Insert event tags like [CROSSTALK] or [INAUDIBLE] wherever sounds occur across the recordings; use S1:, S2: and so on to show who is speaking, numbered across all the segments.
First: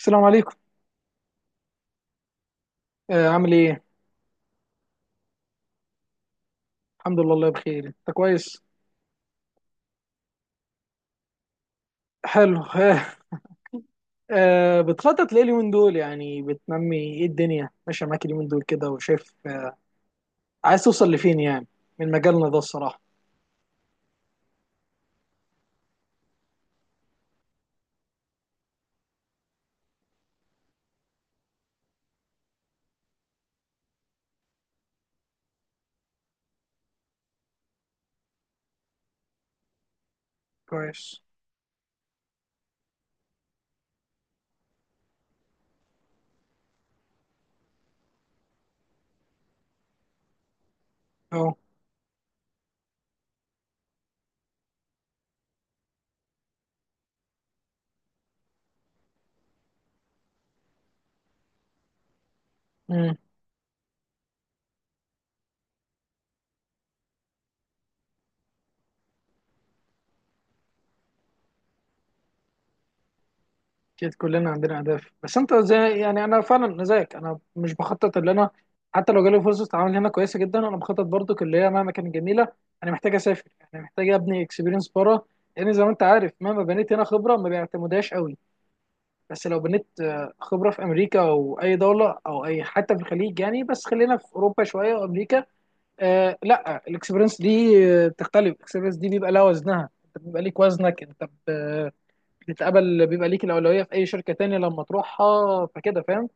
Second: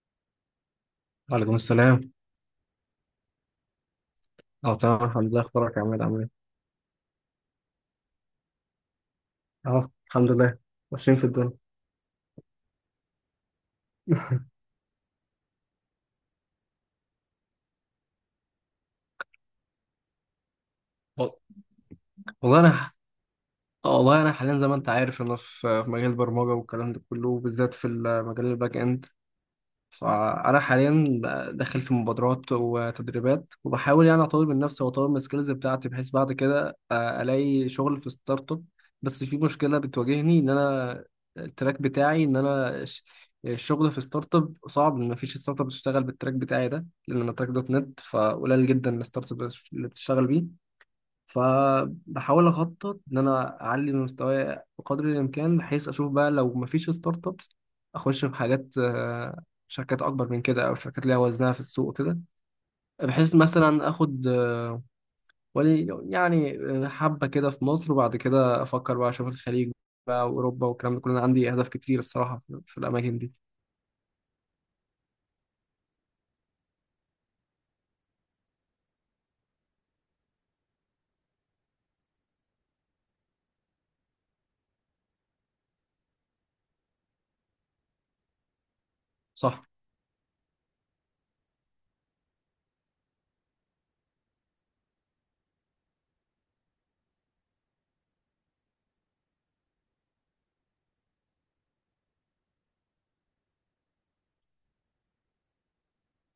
S1: السلام عليكم.
S2: وعليكم السلام.
S1: عامل ايه؟
S2: اه، تمام الحمد لله. اخبارك يا عماد، عامل ايه؟
S1: الحمد لله الله بخير، انت كويس؟
S2: اه، الحمد لله. ماشيين في الدنيا.
S1: حلو. [LAUGHS] بتخطط ليه اليومين دول؟ يعني بتنمي ايه؟ الدنيا ماشيه معاك اليومين دول كده وشايف؟ عايز توصل
S2: وال-
S1: لفين يعني من مجالنا ده
S2: والله انا ح-
S1: الصراحه؟
S2: والله انا حاليا زي ما انت عارف، انا في مجال البرمجه والكلام ده كله، وبالذات في المجال الباك اند. فأنا حاليا داخل في مبادرات وتدريبات، وبحاول يعني أطور من نفسي وأطور من السكيلز بتاعتي بحيث بعد كده ألاقي شغل في ستارت أب. بس في مشكلة بتواجهني إن أنا
S1: كويس.
S2: التراك بتاعي، إن أنا الشغل في ستارت أب صعب، إن مفيش ستارت أب بتشتغل بالتراك بتاعي ده، لأن أنا تراك دوت نت، فقليل جدا الستارت أب اللي بتشتغل بيه.
S1: اه.
S2: فبحاول اخطط ان انا اعلي من مستواي بقدر الامكان، بحيث اشوف بقى لو مفيش ستارت ابس، اخش في حاجات، شركات اكبر من كده، او شركات ليها وزنها في السوق كده،
S1: امم.
S2: بحيث مثلا اخد ولي يعني، حبه كده في مصر، وبعد كده افكر بقى اشوف الخليج بقى واوروبا والكلام ده كله. انا عندي اهداف كتير الصراحه في الاماكن دي.
S1: اكيد كلنا عندنا اهداف، بس انت زي يعني انا فعلا أنا زيك، انا مش بخطط اللي انا حتى لو جالي فرصه عمل هنا كويسه جدا انا بخطط برضو اللي هي مهما كانت جميله، انا محتاج اسافر، انا محتاج ابني اكسبيرينس بره، لان زي ما انت عارف مهما بنيت هنا خبره ما بيعتمدهاش قوي. بس لو
S2: صح.
S1: بنيت خبرة في أمريكا أو أي دولة أو أي حتى في الخليج يعني، بس خلينا في أوروبا شوية وأمريكا. لا الإكسبيرينس دي، بتختلف الإكسبيرينس دي، بيبقى لها وزنها، أنت بيبقى ليك وزنك، بتتقبل، بيبقى ليك الأولوية في أي شركة تانية لما تروحها، فكده فاهم.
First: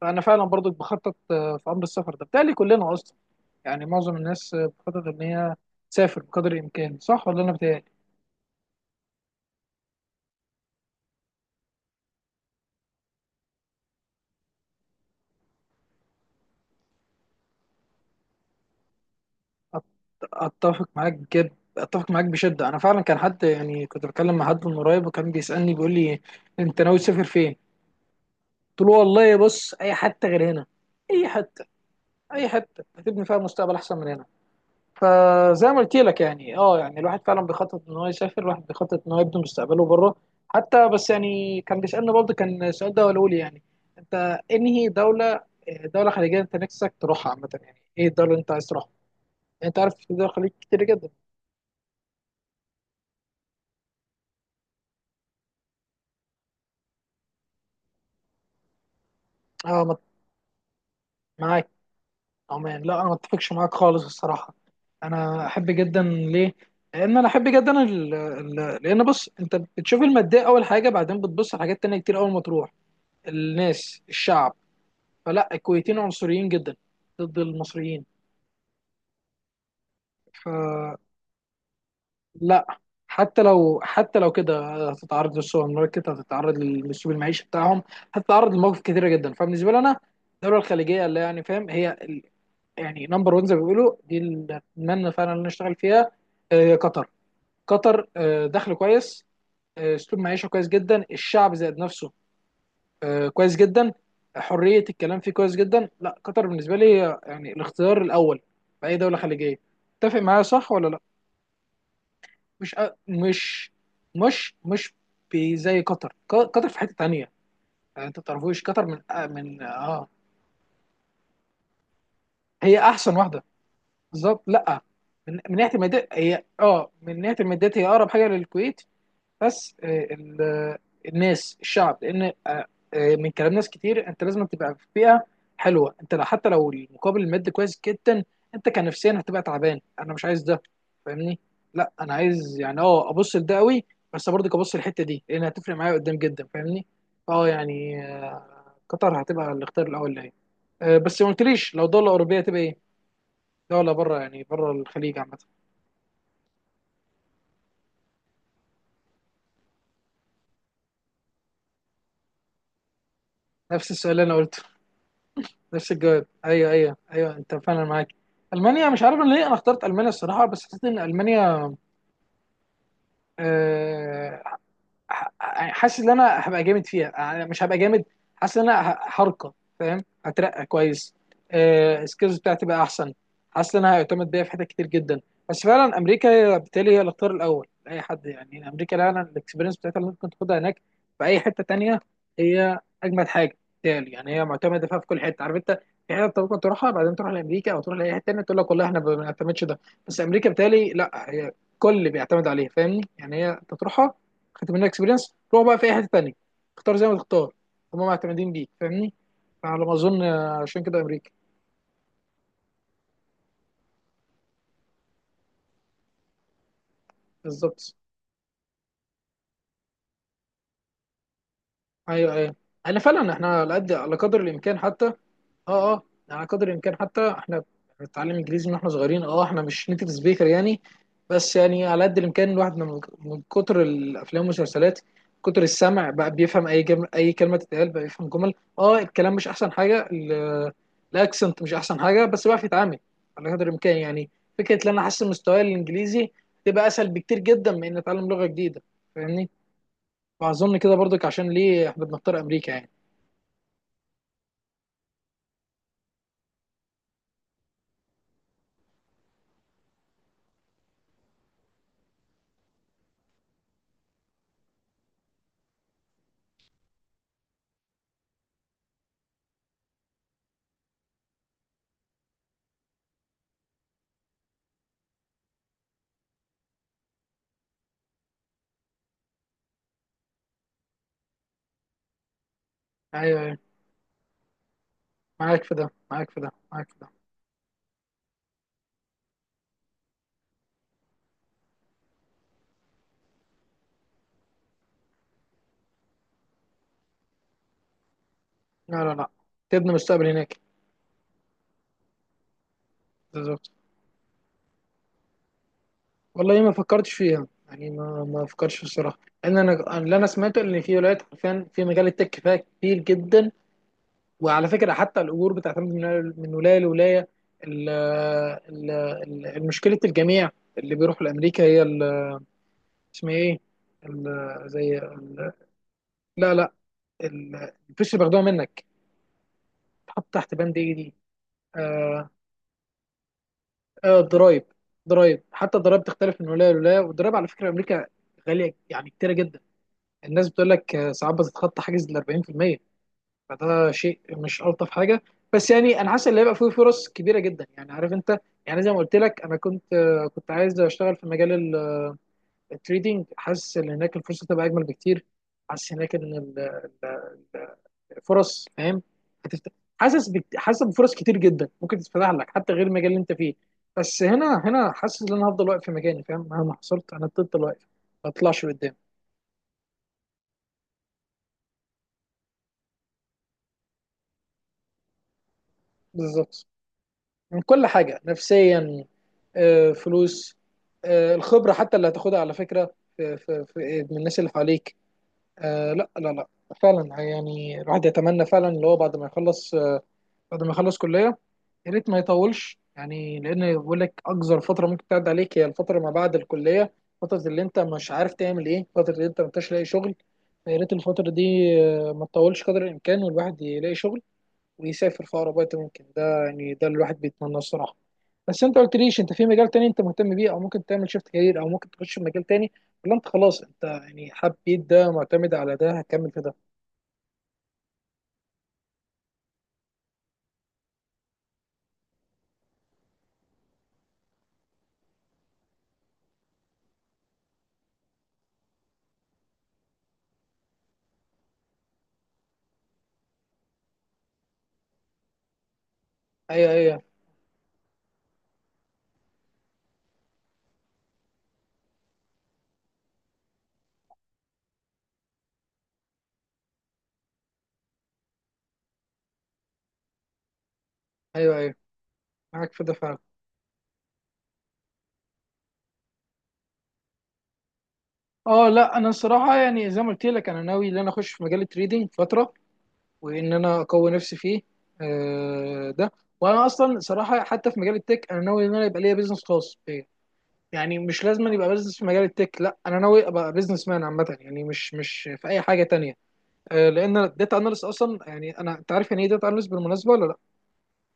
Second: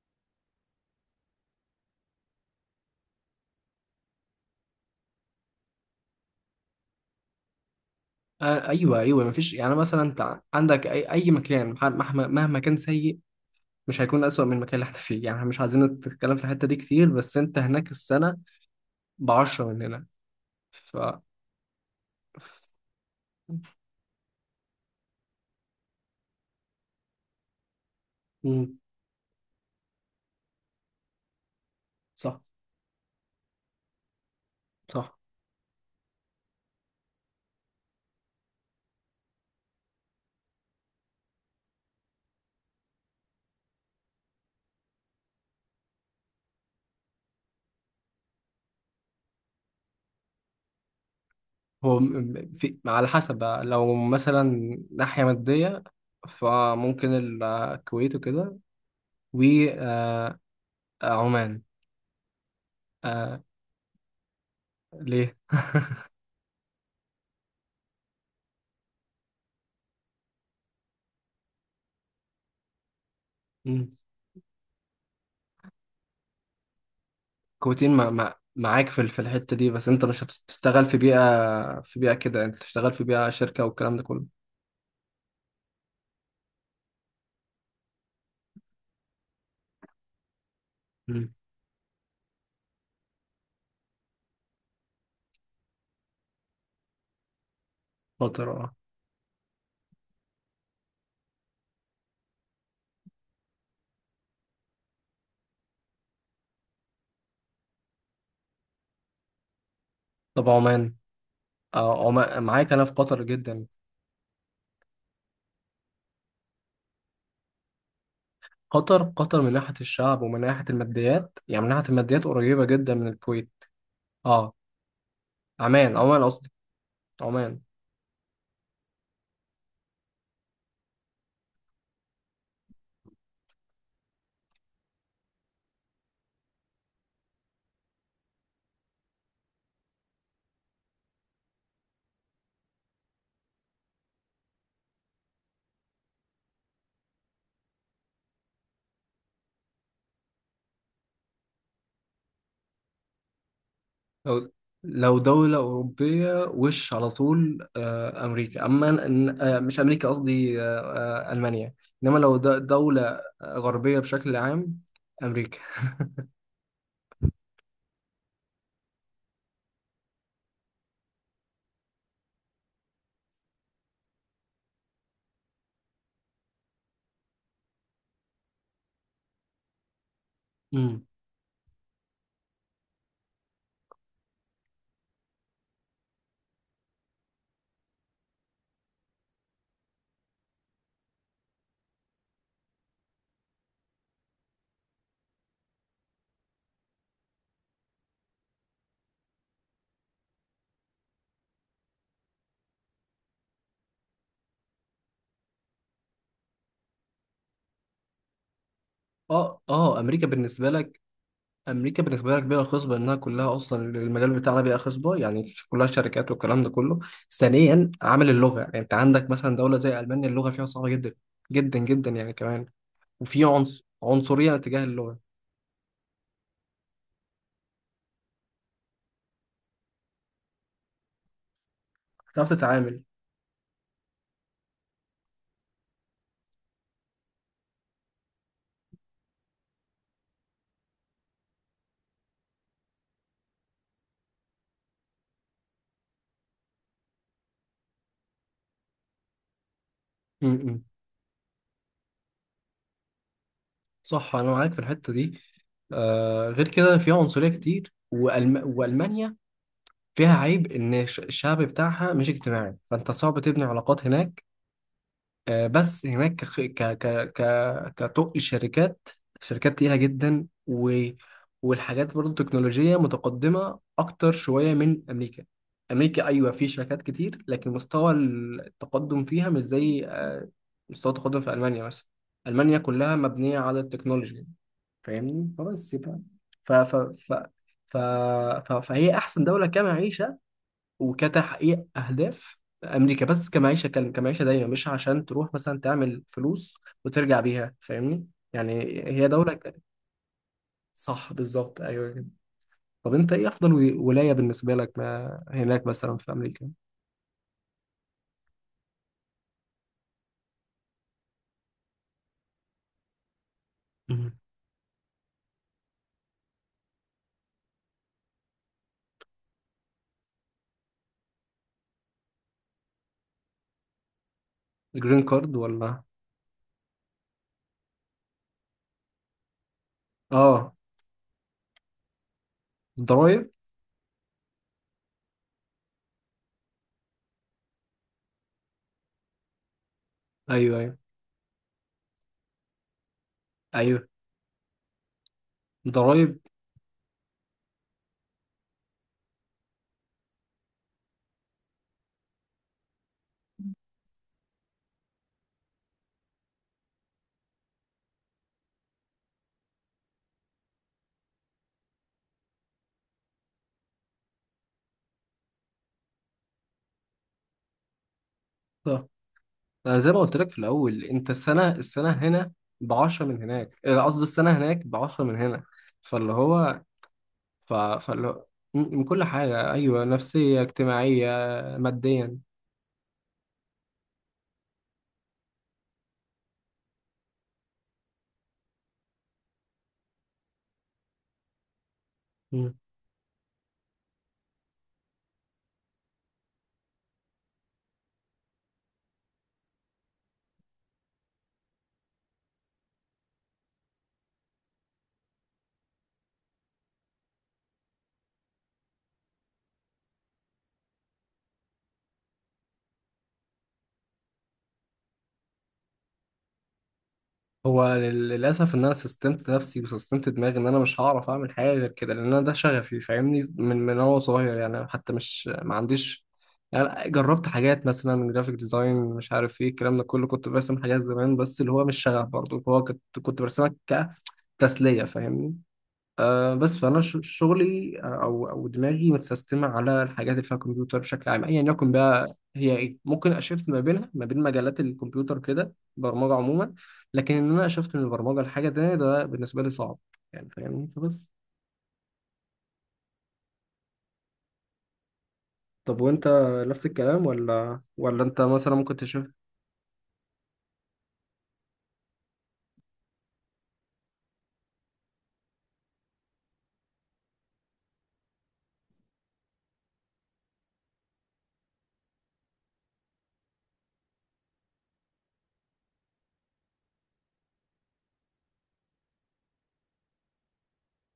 S1: فأنا فعلا برضو بخطط في أمر السفر ده. بتهيألي كلنا أصلا يعني معظم الناس بتخطط إن هي تسافر بقدر الإمكان، صح ولا أنا بتهيألي؟
S2: آه، ايوه ايوه، مفيش يعني، مثلا انت عندك اي مكان، مهما كان سيء، مش هيكون أسوأ من المكان اللي احنا فيه. يعني احنا مش عايزين نتكلم في الحتة دي كتير، بس انت هناك السنة بعشرة من هنا.
S1: اتفق
S2: ف
S1: معاك جد، اتفق معاك بشده، انا فعلا كان حد يعني كنت بتكلم مع حد من قريب وكان بيسالني بيقول لي انت ناوي تسافر فين؟
S2: مم.
S1: قلت له والله بص اي حته غير هنا، اي حته،
S2: صح
S1: اي حته هتبني فيها مستقبل احسن من هنا.
S2: صح،
S1: فزي ما قلت لك يعني اه يعني الواحد فعلا بيخطط ان هو يسافر، الواحد بيخطط ان هو يبني مستقبله بره. حتى بس يعني كان بيسالني برضه، كان السؤال ده هو لي يعني انت انهي دوله، دوله خليجيه انت نفسك تروحها عامه، يعني ايه الدوله اللي انت عايز تروحها؟ يعني انت عارف في دول الخليج كتير جدا.
S2: هو في، على حسب بقى، لو مثلا ناحية مادية، فممكن الكويت وكده،
S1: اه.
S2: وعمان.
S1: معاك. عمان لا انا ما اتفقش معاك خالص الصراحه.
S2: ليه؟
S1: انا احب جدا ليه؟ لان انا احب جدا ال... ال... لان بص، انت بتشوف الماديه اول حاجه، بعدين بتبص على حاجات تانية كتير اول ما تروح،
S2: مم.
S1: الناس، الشعب. فلا، الكويتيين عنصريين جدا ضد
S2: كويتين،
S1: المصريين.
S2: مع معاك في في الحتة دي، بس انت مش هتشتغل في
S1: فلا،
S2: بيئة في بيئة كده، انت تشتغل في بيئة
S1: حتى
S2: شركة
S1: لو
S2: والكلام ده
S1: حتى
S2: كله.
S1: لو كده هتتعرض للسوبر ماركت، هتتعرض للاسلوب المعيشي بتاعهم، هتتعرض لمواقف كتيره جدا. فبالنسبه لي انا الدوله الخليجيه اللي
S2: مم.
S1: يعني فاهم هي يعني نمبر 1 زي ما بيقولوا دي اللي اتمنى فعلا ان أنا اشتغل فيها قطر. قطر
S2: خاطر،
S1: دخل
S2: اه.
S1: كويس، اسلوب معيشه كويس جدا، الشعب ذات نفسه كويس جدا، حريه الكلام فيه كويس جدا. لا قطر بالنسبه لي يعني الاختيار الاول في اي دوله خليجيه. تتفق معايا
S2: طب
S1: صح ولا
S2: عمان.
S1: لا؟
S2: اه، هو معاك
S1: مش
S2: انا في
S1: أ-
S2: قطر جدا.
S1: مش مش مش بي- زي قطر، قطر في حته تانية، يعني انت ما تعرفوش قطر من
S2: قطر قطر من ناحيه الشعب ومن ناحيه الماديات، يعني من ناحيه الماديات قريبه
S1: هي
S2: جدا من
S1: احسن واحده
S2: الكويت.
S1: بالظبط.
S2: اه.
S1: لا، من ناحيه
S2: عمان،
S1: الماديات
S2: عمان
S1: هي
S2: قصدي،
S1: اه من ناحيه
S2: عمان.
S1: الماديات هي اقرب حاجه للكويت. بس الناس الشعب، لان من كلام ناس كتير انت لازم تبقى في بيئه حلوه، انت لو حتى لو المقابل المادي كويس جدا انت كنفسيا هتبقى تعبان، انا مش عايز ده فاهمني؟ لا انا عايز يعني اه ابص لده قوي بس برضه ابص للحته دي لان هتفرق معايا قدام جدا فاهمني. اه يعني قطر هتبقى الاختيار الاول ليا. بس ما قلتليش لو دوله اوروبيه هتبقى ايه، لا ولا بره يعني
S2: لو
S1: بره الخليج
S2: لو
S1: عامة.
S2: دوله اوروبيه، وش على طول امريكا، اما إن- آه مش امريكا قصدي، المانيا. انما لو دوله
S1: نفس
S2: غربيه
S1: السؤال اللي انا
S2: بشكل
S1: قلته.
S2: عام. امريكا.
S1: نفس الجواب، ايوه ايوه ايوه انت فعلا معاك. المانيا مش عارف أنا ليه انا اخترت المانيا الصراحة، بس حسيت ان المانيا آه، ح- حاسس ان انا هبقى جامد فيها، يعني مش هبقى جامد، حاسس ان انا هرقى، فاهم؟ هترقى
S2: امم.
S1: كويس، السكيلز بتاعتي بقى احسن، حاسس ان انا هيعتمد بيا في حتت كتير جدا. بس فعلا امريكا هي- بالتالي هي الاختيار الاول لاي حد، يعني امريكا فعلا الاكسبيرينس بتاعتها اللي ممكن تاخدها هناك في اي حته تانيه هي اجمد حاجه، بالتالي يعني هي معتمده فيها في كل حته عارف انت. في حته أنت ممكن تروحها بعدين تروح لامريكا او تروح لاي حته تانيه تقول لك والله احنا ما بنعتمدش ده، بس امريكا بالتالي لا هي كل بيعتمد عليها فاهمني، يعني هي انت تروحها خدت منها اكسبيرينس، روح بقى في اي حته تانيه، اختار زي ما تختار، هم معتمدين بيك فاهمني.
S2: اه
S1: فعلى ما
S2: اه،
S1: اظن
S2: امريكا بالنسبه
S1: عشان كده
S2: لك.
S1: امريكا.
S2: امريكا بالنسبه لها كبيره خصبه، انها كلها اصلا المجال بتاعنا بيئه خصبه، يعني كلها شركات والكلام ده كله. ثانيا
S1: بالظبط.
S2: عامل اللغه، يعني انت عندك مثلا دوله زي المانيا اللغه فيها صعبه جدا جدا جدا
S1: ايوه
S2: يعني
S1: ايوه.
S2: كمان،
S1: انا فعلا
S2: وفي
S1: احنا على
S2: عنصر
S1: قد على قدر
S2: عنصريه
S1: الامكان
S2: تجاه
S1: حتى.
S2: اللغه،
S1: اه اه. على قدر الامكان حتى احنا بنتعلم انجليزي من احنا صغيرين، اه احنا مش نيتيف سبيكر يعني، بس يعني على قد الامكان
S2: هتعرف
S1: الواحد من
S2: تتعامل.
S1: من كتر الافلام والمسلسلات، كتر السمع بقى بيفهم اي جم... اي كلمه تتقال بقى بيفهم جمل، اه الكلام مش احسن حاجه الاكسنت مش احسن حاجه بس بقى يتعامل على قدر الامكان يعني. فكره ان انا احسن مستواي الانجليزي تبقى اسهل بكتير جدا من ان اتعلم لغه جديده فاهمني؟ واظن
S2: امم.
S1: كده برضك عشان ليه احنا بنختار امريكا يعني.
S2: صح، انا معاك في الحته دي. آه، غير كده فيها عنصريه كتير، والمانيا فيها عيب ان الشعب بتاعها مش اجتماعي، فانت صعب تبني علاقات هناك. بس هناك كخ- ك ك ك كطق شركات تقيلة جدا، والحاجات برضه تكنولوجية متقدمة أكتر شوية من أمريكا. أمريكا أيوة في شركات كتير، لكن مستوى التقدم فيها مش زي مستوى التقدم في ألمانيا مثلا. ألمانيا كلها
S1: ايوه أيوة،
S2: مبنية على التكنولوجيا، فاهمني.
S1: معاك في ده
S2: فبس يبقى
S1: معاك في ده
S2: ف
S1: معاك
S2: ف
S1: في ده.
S2: ف ف ف فهي أحسن دولة كمعيشة وكتحقيق اهداف. امريكا بس كمعيشه، كان كمعيشه دايما، مش عشان تروح مثلا تعمل فلوس وترجع بيها، فاهمني. يعني
S1: لا لا
S2: هي
S1: لا،
S2: دوله
S1: تبني مستقبل هناك.
S2: صح، بالظبط، ايوه كده. طب انت ايه
S1: بالظبط.
S2: افضل ولايه بالنسبه لك ما هناك مثلا في
S1: والله
S2: امريكا؟
S1: ما فكرتش فيها يعني ما ما فكرتش الصراحه، لان انا اللي انا سمعته ان في ولايات حرفيا في مجال التك فيها كتير جدا.
S2: مهم.
S1: وعلى فكره حتى الاجور بتعتمد من من ولايه لولايه، ال- ال- المشكله الجميع اللي بيروحوا لامريكا هي اسمها ايه، ال- زي
S2: الجرين
S1: ال-
S2: كارد ولا؟
S1: لا لا، ال- الفلوس اللي بياخدوها منك تحط تحت
S2: اه.
S1: بند ايه دي؟ آه،
S2: ضرايب.
S1: ضرايب. ضرايب، حتى الضرايب تختلف من ولايه لولايه، والضرايب على فكره امريكا غاليه، يعني كتيره جدا، الناس بتقول
S2: ايوه
S1: لك
S2: ايوه
S1: ساعات بتتخطى حاجز ال 40%. فده
S2: ايوه،
S1: شيء مش الطف حاجه. بس يعني انا حاسس ان
S2: ضرايب.
S1: هيبقى فيه فرص كبيره جدا يعني عارف انت. يعني زي ما قلت لك انا كنت كنت عايز اشتغل في مجال التريدينج، حاسس ان هناك الفرصه تبقى اجمل بكتير، حاسس هناك ان ال- فرص فاهم هتفتح، حاسس بفرص كتير جدا ممكن تتفتح لك حتى غير المجال اللي انت فيه. بس هنا هنا حاسس ان انا هفضل واقف في مكاني فاهم، مهما حصلت انا هفضل واقف ما اطلعش لقدام.
S2: صح. انا زي ما قلت لك في الاول، انت السنه هنا ب 10 من هناك، قصدي السنه هناك ب 10 من هنا، فاللي
S1: بالظبط.
S2: هو
S1: من كل حاجه
S2: فاللي هو
S1: نفسيا،
S2: من كل حاجة، أيوة،
S1: فلوس،
S2: نفسية اجتماعية
S1: الخبره حتى اللي
S2: ماديا.
S1: هتاخدها على فكره في في في من الناس اللي حواليك، لا لا لا. فعلا يعني الواحد يتمنى فعلا اللي هو بعد ما يخلص بعد ما يخلص كليه يا ريت ما
S2: مم.
S1: يطولش، يعني لان بقول لك اقصر فتره ممكن تعدي عليك هي الفتره ما بعد الكليه، فتره اللي انت مش عارف تعمل ايه، فتره اللي انت ما انتش لاقي شغل. فيا ريت الفتره دي ما تطولش قدر الامكان والواحد يلاقي شغل ويسافر في اقرب وقت ممكن، ده يعني ده اللي الواحد بيتمناه الصراحه. بس انت قلت ليش انت في مجال تاني انت مهتم بيه او ممكن تعمل شيفت كارير او ممكن تخش في مجال تاني، ولا انت خلاص انت يعني حبيت ده معتمد على ده هكمل في ده؟
S2: هو للأسف إن أنا سستمت نفسي وسستمت دماغي، إن أنا مش هعرف أعمل حاجة غير كده، لأن أنا ده شغفي، فاهمني، من وأنا صغير يعني، حتى مش ما عنديش. يعني جربت حاجات مثلا جرافيك ديزاين، مش عارف ايه الكلام ده كله، كنت برسم حاجات زمان، بس اللي هو مش شغف برضه، هو كنت برسمها كتسلية فاهمني. آه،
S1: ايوه
S2: بس فانا
S1: ايوه
S2: شغلي، او دماغي متسيستمه على الحاجات اللي فيها كمبيوتر بشكل عام، ايا يكن بقى هي ايه، ممكن اشفت ما بينها ما بين مجالات الكمبيوتر كده، برمجه عموما. لكن ان انا اشفت من البرمجه لحاجه تانية، ده بالنسبه لي صعب يعني فاهمني، فبس.
S1: ايوه ايوه معاك في ده فعلا.
S2: طب وانت؟ نفس الكلام ولا انت
S1: اه
S2: مثلا
S1: لا
S2: ممكن
S1: انا
S2: تشوف؟
S1: الصراحه يعني زي ما قلت لك انا ناوي ان انا اخش في مجال التريدينج فتره وان انا اقوي نفسي فيه ده. وانا اصلا صراحه حتى في مجال التك انا ناوي ان انا يبقى ليا بيزنس خاص بيا، يعني مش لازم أن يبقى بيزنس في مجال التك، لا انا ناوي ابقى بيزنس مان عامه يعني مش مش في اي حاجه تانية لان الداتا اناليست اصلا يعني انا انت عارف يعني ايه داتا اناليست بالمناسبه ولا؟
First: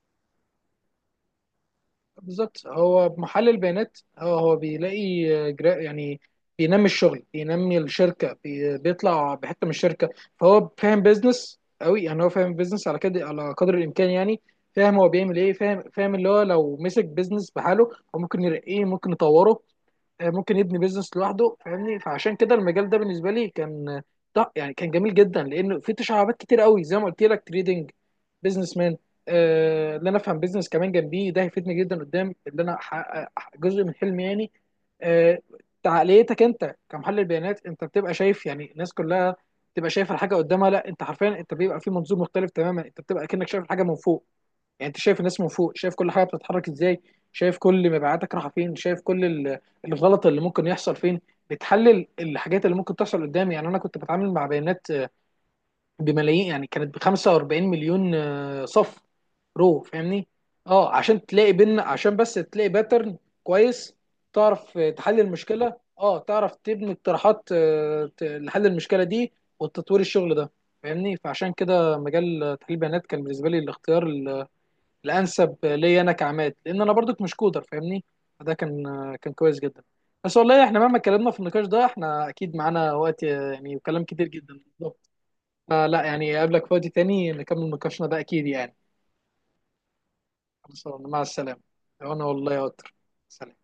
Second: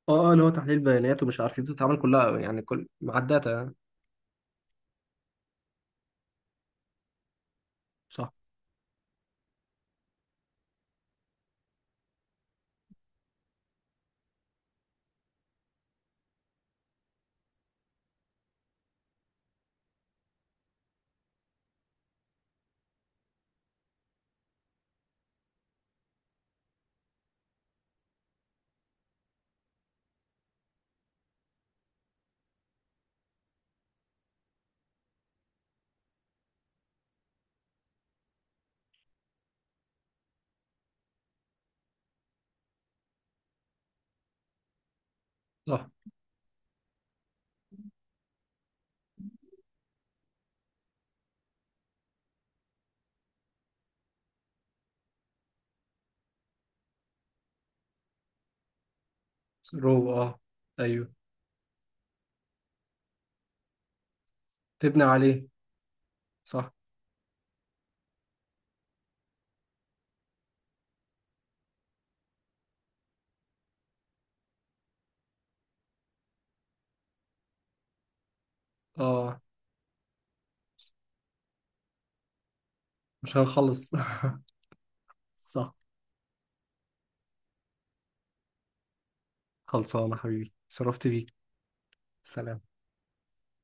S2: اه اه، اللي هو تحليل بيانات ومش عارف ايه، بتتعامل كلها
S1: بالظبط،
S2: يعني كل
S1: هو
S2: مع
S1: محلل
S2: الداتا يعني.
S1: البيانات، هو هو بيلاقي يعني بينمي الشغل بينمي
S2: صح
S1: الشركه بيطلع بحته من الشركه، فهو فاهم بيزنس قوي، يعني هو فاهم بيزنس على كده على قدر الامكان يعني، فاهم هو بيعمل ايه فاهم، فاهم اللي هو لو مسك بيزنس بحاله هو ممكن يرقيه، ممكن يطوره، ممكن يبني بيزنس لوحده فاهمني، فعشان كده المجال ده بالنسبه لي كان لا يعني كان جميل جدا، لانه في تشعبات كتير قوي زي ما قلت لك، تريدنج، بيزنس مان، اللي انا افهم بيزنس كمان جنبيه ده هيفيدني جدا قدام اللي انا احقق جزء من حلمي يعني. آه تعقليتك انت كمحلل بيانات، انت بتبقى شايف يعني الناس كلها بتبقى شايفه الحاجه قدامها، لا انت حرفيا انت بيبقى في منظور مختلف تماما، انت بتبقى كأنك شايف الحاجه من فوق، يعني انت شايف الناس من فوق،
S2: صح.
S1: شايف كل حاجه بتتحرك ازاي، شايف كل مبيعاتك رايحه فين، شايف كل الغلط اللي ممكن يحصل فين، بتحلل الحاجات اللي ممكن تحصل قدامي. يعني انا كنت بتعامل مع بيانات بملايين، يعني كانت ب 45 مليون صف، رو
S2: رو،
S1: فاهمني؟
S2: اه.
S1: اه
S2: ايوه.
S1: عشان تلاقي بين عشان بس تلاقي باترن كويس، تعرف
S2: تبني
S1: تحل
S2: عليه.
S1: المشكله، اه تعرف
S2: صح.
S1: تبني اقتراحات لحل المشكله دي وتطوير الشغل ده فاهمني. فعشان كده مجال تحليل البيانات كان بالنسبه لي الاختيار الانسب ليا انا كعماد، لان انا برضك مش كودر فاهمني، فده كان كان
S2: اه.
S1: كويس جدا. بس والله احنا مهما اتكلمنا في النقاش ده احنا اكيد معانا وقت
S2: مش
S1: يعني
S2: هنخلص
S1: وكلام كتير
S2: [LAUGHS]
S1: جدا بالظبط،
S2: صح.
S1: فلا يعني قابلك في وقت تاني نكمل نقاشنا ده اكيد يعني.
S2: خلصانة حبيبي،
S1: خلاص
S2: شرفت
S1: مع
S2: بيك.
S1: السلامه. انا والله
S2: سلام.
S1: يا قطر. سلام.